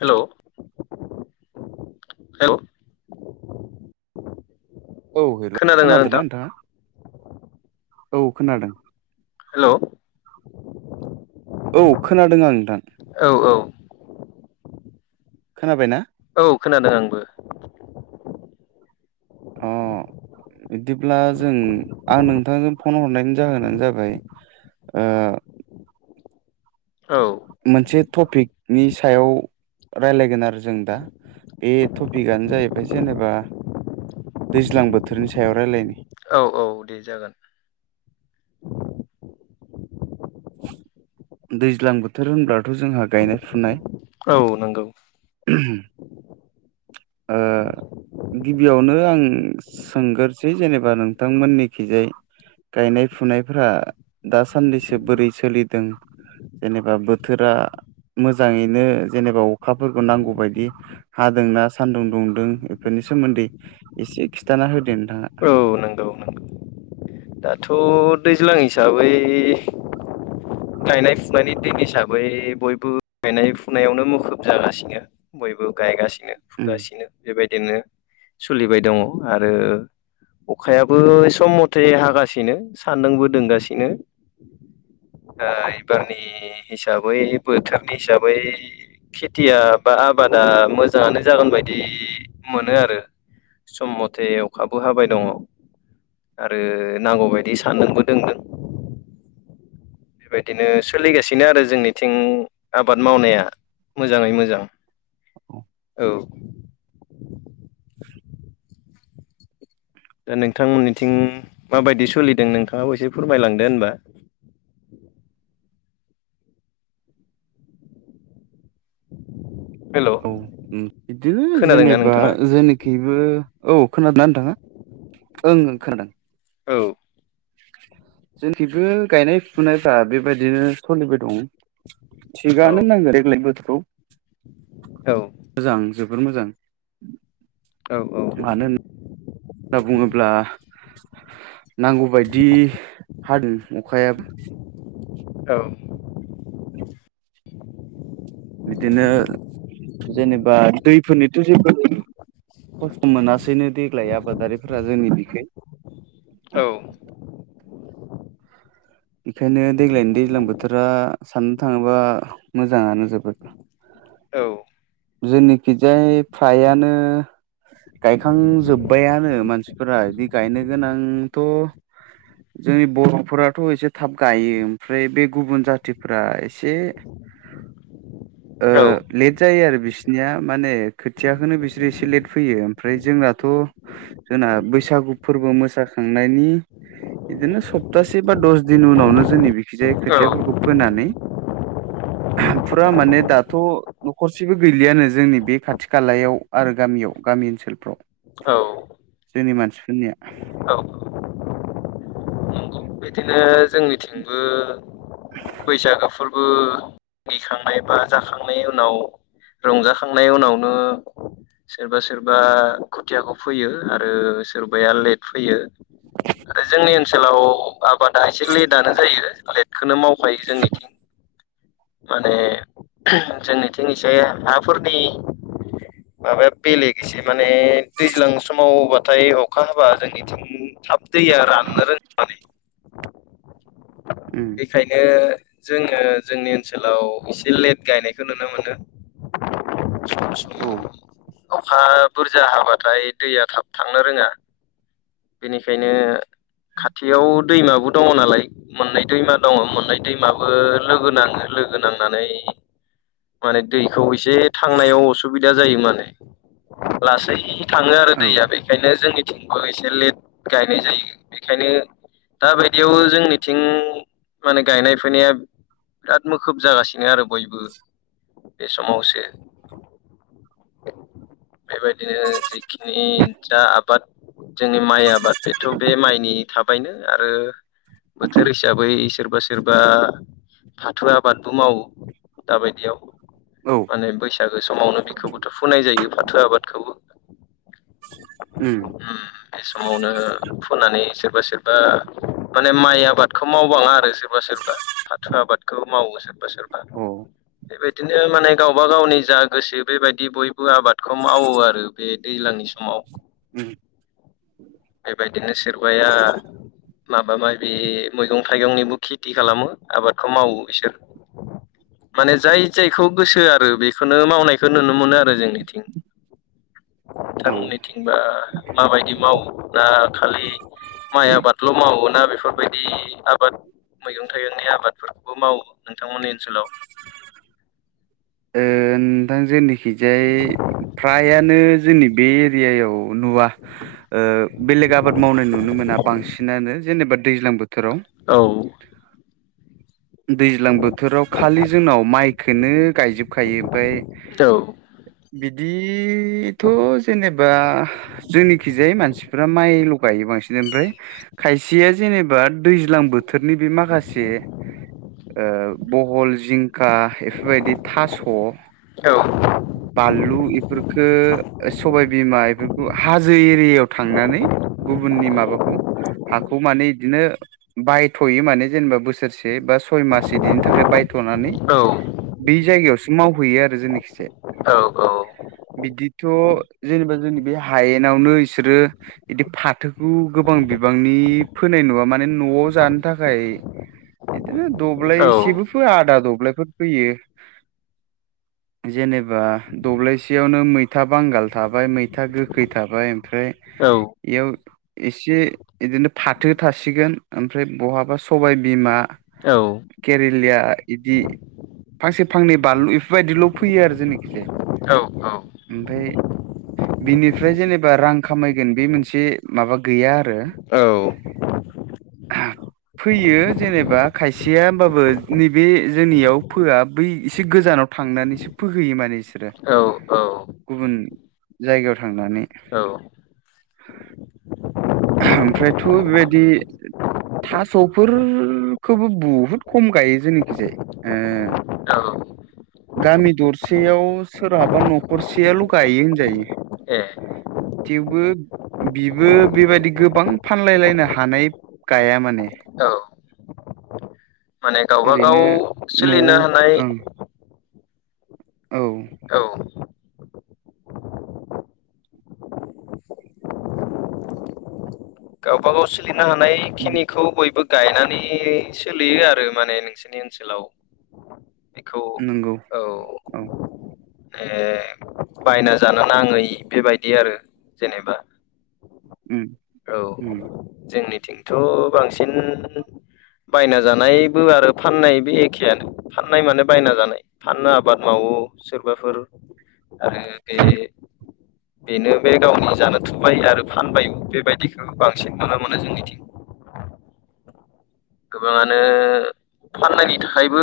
हेल' hello औ hello खोनादोंना नोंथाङा औ खोनादों। हेल' औ खोनादों आं दा। औ औ खोनाबायना? औ खोनादों आंबो। अ बिदिब्ला जों आं नोंथांजों फन हरनायनि जाहोनानो जाबाय ओ औ मोनसे टपिकनि सायाव रायज्लायगोन आरो जों दा बे टपिकआनो जाहैबाय जेनेबा दैज्लां बोथोरनि सायाव रायज्लायनि। औ औ दे जागोन। दैज्लां बोथोर होनब्लाथ' जोंहा गायनाय फुनाय औ नंगौ उम ओ गिबियावनो आं सोंगोरसै जेनेबा नोंथांमोननिखिजाय गायनाय फुनायफ्रा दासान्दिसो बोरै सोलिदों? जेनेबा बोथोरा मोजाङैनो जेनेबा अखाफोरखौ नांगौबायदि हादोंना सान्दुं दुंदों बेफोरनि सोमोन्दै एसे खिन्थाना होदो नोंथाङा। औ नंगौ नंगौ दाथ' दैज्लां हिसाबै गायनाय फुनायनि दिन हिसाबै बयबो गायनाय फुनायावनो मुखुब जागासिनो। बयबो गायगासिनो उम फुगासिनो बेबायदिनो सोलिबाय दङ आरो अखायाबो सम मथे हागासिनो सान्दुंबो दुंगासिनो। एबारनि हिसाबै बोथोरनि हिसाबै खेथिया बा आबादा मोजाङानो जागोन बायदि मोनो आरो। सम मथे अवखाबो हाबाय उम दङ आरो नांगौबायदि सानदुंबो दुंदों। बेबायदिनो सोलिगासिनो आरो जोंनिथिं आबाद मावनाया मोजाङै मोजां औ औ दा नोंथांमोननिथिं माबायदि सोलिदों नोंथाङाबो एसे फोरमायलांदो होनबा? हेल' औ बिदिनो खोनादोंना जेनेबा नोंथाङा जेन बेबो औ खोनादोंना नोंथाङा ओं खोनादों। औ जोंनिथिंबो गायनाय फुनायफ्रा बेबायदिनो सोलिबाय दं। औ थिगानो मावनाया देग्लायनि बोथोराव औ मोजां जोबोर मोजां औ औ मानो होनना बुङोब्ला नांगौबायदि हादों अखायाबो औ बिदिनो जेनेबा दैफोरनिथ' जेबो खस्थ' मोनासैनो देग्लाय आबादारिफोरा जोंनि बिखै औ बेखायनो देग्लायनि दैज्लां बोथोरा साननो थाङोबा मोजाङानो जोबोद। औ जोंनिखि जाय फ्रायानो गायखांजोब्बायानो मानसिफोरा बिदि गायनो गोनांथ' जोंनि बर'फोराथ' एसे थाब गायो ओमफ्राय बे गुबुन जाथिफोरा एसे ओ लेत जायो आरो बिसिनिया माने खोथियाखौनो बिसोरो एसे लेट फैयो ओमफ्राय जोंनाथ' जोंना बैसागु फोरबो मोसाखांनायनि बिदिनो सप्तासे बा दस दिन उनावनो जोंनि बिखिजायै खोथियाफोरखौ फोनानै फुरा माने दाथ' न'खरसे गासिबो गैलियानो जोंनि बे खाथि खालायाव आरो गामियाव गामि ओनसोलफ्राव। औ जोंनि मानसिफोरनिया। औ नंगौ बिदिनो जोंनिथिंबो बैसागोफोर उम दिखांनाय बा जाखांनायनि उनाव रंजाखांनायनि उनावनो सोरबा सोरबा खोथियाखौ फैयो आरो सोरबाया लेट फोयो। आरो जोंनि ओनसोलाव आबादा एसे लेटनो जायो लेटखौनो मावखायो जोंनिथिं माने जोंनिथिं इसे हाफोरनि माबाया बेलेग इसे माने दैज्लां समावबाथाय अखा हाबा जोंनिथिं थाब दैया राननो रोंङा माने उम बेखायनो जोङो जोंनि ओनसोलाव एसे लेट गायनायखौ नुनो मोनो। सम सम औ अखा बुरजा हाबाथाय दैया थाब थांनो रोङा बेनिखायनो खाथियाव दैमाबो दङ नालाय मोननै दैमा दङ मोननै दैमाबो लोगो नाङो। लोगो नांनानै माने दैखौ एसे थांनायाव असुबिदा जायो माने लासै थाङो आरो औ दैया बेखायनो जोंनिथिंबो एसे लेट गायनाय जायो बेखायनो दा बायदियाव जोंनिथिं माने गायनाय फुनाया मोखुब जागासिनो आरो बयबो बे समावसो [inaudible] बेबायदिनो जिखिनि जा आबाद जोंनि माइ आबाद बेथ' बे माइनि थाबायनो आरो बोथोर हिसाबै सोरबा सोरबा थु आबादबो मावो दाबायदियाव। औ माने बैसागो समावनो बिखौबोथ' फुननाय जायो फाथो आबादखौबो। उम बे समावनो फुनानै सोरबा सोरबा माने माइ आबादखौ मावबाङा आरो सोरबा सोरबा फाथो आबादखौ मावो सोरबा सोरबा। [inaudible] बेबायदिनो माने गावबा गावनि जा गोसो बेबायदि बयबो आबादखौ मावो आरो बे दैज्लांनि समाव। उम बेबायदिनो सोरबाया माबाबा बे मैगं थाइगंनिबो खेथि खालामो आबादखौ मावो बिसोर माने जाय जायखौ गोसो आरो बेखौनो मावनायखौ नुनो मोनो आरो जोंनिथिं। औ ओ नोथांमोननिथिंबा माबायदि मावो ना खालि माइ आबादल' मावोना बेफोरबायदि आबाद मैगं थाइगंनि आबादफोरखौबो मावो नोंथांमोननि ओनसोलाव? नोंथां जनिखिजाय फ्रायानो जोंनि बे एरियायाव नुवा। बेलेग आबाद मावनाय नुनो मोना बांसिनानो जेनेबा दैज्लां बोथोराव। औ। दैज्लां बोथोराव खालि जोंनाव माइखोनो गायजोबखायो। ओमफाय औ बिदिथ' जेनेबा जोंनिखिजाय मानसिफ्रा माइल' गायो बांसिन। ओमफ्राय खायसेया जेनेबा दैज्लां बोथोरनि बे माखासे बहल, जिंखा, एफोरबायदि थास' औ। बानलु इफोरखौ सबायबिमा इफोरखौ हाजो एरियायाव थांनानै गुबुननि माबाखौ हाखौ माने बिदिनो बायथ'यो माने जेनेबा बोसोरसे बा सय मास बिदिनि थाखाय बायथ'नानै औ ब जायगायावसो मावहैयो आरो जोंनिखैजाय। औ औ। बिदिथ' जेनेबा जोंनि बे हायेनावनो इसोरो बिदि फाथोखौ गोबां बिबांनि फोनाय नङा माने न'आव जानो थाखाय बिदिनो औ दब्लायसेबो फोया आदा दब्लायफोर फोयो। जेने बा दब्लायसेयावनो मैथा बांगाल थाबाय मैथा गोखै थाबाय ओमफ्राय औ। इयाव एसे बिदिनो फाथो थासिगोन, ओमफ्राय बहाबा सबायबिमा औ। केरेलिया इदि फांसे फांनै बानलु बेफोरबायदिल' फैयो आरो जोंनि औ। ओमफाय बिनिफ्राय जेनेबा रां खामायगोन बे मोनसे माबा गैया आरो। औ। [inaudible] फोयो जेनेबा खायसेया, होमबाबो नैबे जोंनियाव फोआ बै एसे गोजानाव थांनानैसो फोहैयो माने। बिसोरो औ गुबुन जायगायाव थांनानै। औ ओमफ्रायथ' बेबायदि थास'फोरखोबो बुहुद खम गायो जोंनिखैजाय। ओ औ गामि दरसेयाव सोरहाबा न'खरसेयाल' गायो होनजायो। ए थेवबो बिबो बेबायदि गोबां फानलायलायनो हानाय गाया माने। औ माने गावबा गाव ओरैनो न'आव सोलिनो हानाय ओं। औ। औ गावबागाव सोलिनो हानायखिनिखौ बयबो गायनानै सोलियो आरो माने नोंसोरनि ओनसोलाव। बेखौ नंगौ औ औ। ए बायना जानो नाङै बेबायदि आरो जेनेबा। उम औ उम। जोंनिथिंथ' बांसिन बायना जानायबो आरो फाननायबो एखेयानो। फाननाय माने बायना जानाय फाननो आबाद मावो। सोरबाफोर आरो दे बेनो बे गावनि जानो थुबाय आरो फानबाय बेबायदिखौ बांसिन नुनो मोनो जोंनिथिं। गोबाङानो फाननायनि थाखायबो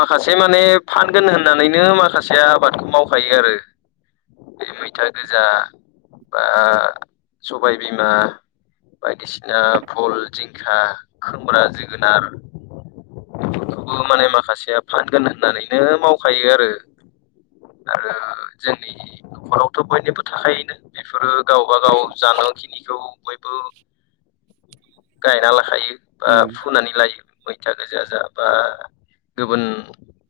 माखासे माने फानगोन होननानैनो माखासे आबादखौ मावखायो आरो। [inaudible] बे मैथा गोजा बा सबाय बिमा बायदिसिना भल, जिंखा, खोमब्रा, जोगोनार बेफोरखौबो माने माखासेया फानगोन होननानैनो मावखायो आरो। आरो जोंनि न'खरावथ' बयनिबो थाखायो नो। बेफोरो गावबा गाव जानो थि निखौ बयबो [inaudible] गायना लाखायो बा उम नानै लायो मैथा गोजा जा बा गुबुन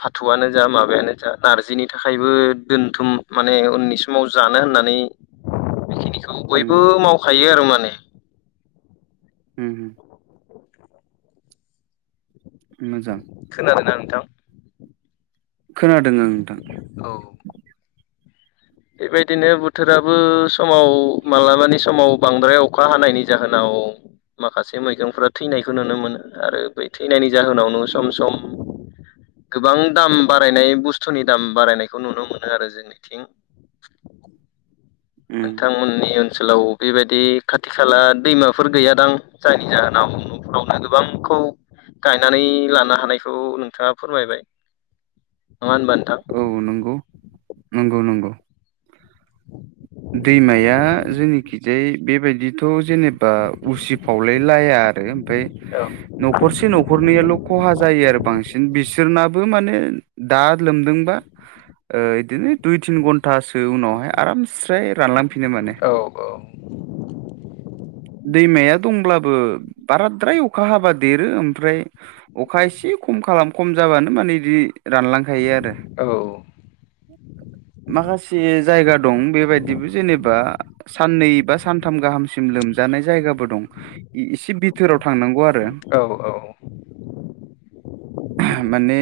फाथ'आनो जा माबायानो जा नार्जिनि थाखायबो दोनथुम माने उननि सम माव जानो होननानै बेखिनिखौ उम बयबो मावखायो आरो माने। उम। मोजां। खोनादोंना नोंथां? खोनादों ओं नोंथां। औ। बेबायदिनो बोथोराबो समाव मालाबानि समाव बांद्राय अखा हानायनि जाहोनाव माखासे मैगंफोरा थैनायखौ नुनो मोनो आरो बै थैनायनि जाहोनावनो माव सम उम सम गोबां दाम बारायनाय बुस्थुनि दाम बारायनायखौ नुनो मोनो आरो जोंनिथिं। [inaudible] नोंथांमोननि ओनसोलाव बेबायदि खाथि खाला दैमाफोर गैयादां जायनि जाहोनाव न'फ्रावनो गोबांखौ गायनानै लानो हानायखौ नोंथाङा फोरमायबाय नङा होनबा नोंथां। औ नंगौ। [inaudible] नंगौ नंगौ। दैमाया जोंनिखिजाय बेबायदिथ' जेनेबा उसिफावलाय लाया आरो ओमफाय औ। न'खरसे न'खरनैयाल' ख'हा जायो आरो बांसिन बिसोरनाबो माने दा लोमदोंबा ओ इदिनो दुइ तिन घन्टासो उनावहाय आराम स्राय रानलां औ औ। दैमाया दंब्लाबो बाराद्राय अखा हाबा देरो ओमफ्राय अखा एसे खम खालाम खम जाबानो माने बिदि रानलांखायो आरो। औ। माखासे ज जायगा दं बेबायदिबो जेनेबा साननै बा सानथाम गाहामसिम लोमज जायगाबो दं एसे बिथोराव थांनांगौ आरो। औ औ। [inaudible] ओहो माने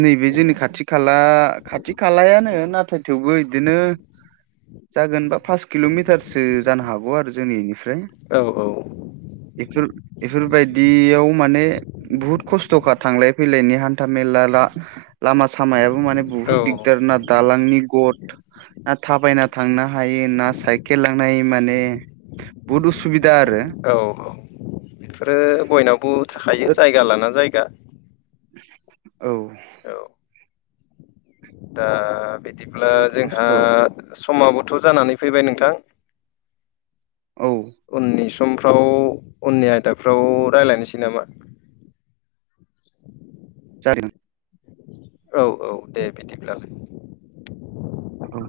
नैबे जोंनि खाथि खाला खाथि खालायानो नाथाय थेवबो बिदिनो जागोनबा पास किल'मिटारसो जानो हागौ आरो जोंनि बेनिफ्राय। औ औ। एप्रिल बेफोरबायदियाव माने बहुत खस्थ'खा थांलाय फैलायनि हान्था मेला ला लामा सामायाबो माने बुहुत औ दिगदार ना। दालांनि गद ना थाबायना थांनो हायो ना साइकेल लांनाय माने बहुद उसुबिदा आरो। औ-औ बेफोरो बयनावबो थाखायो जायगा लाना जायगा। औ। औ दा बिदिब्ला बुहुद जोंहा खस्थ' औ समाबोथ' जानानै फैबाय नोंथां? औ। उननि समफ्राव उननि आयदाफ्राव रायज्लायनोसै नामा? [unintelligible] [inaudible] औ-औ दे बिदिब्लालाय। औ।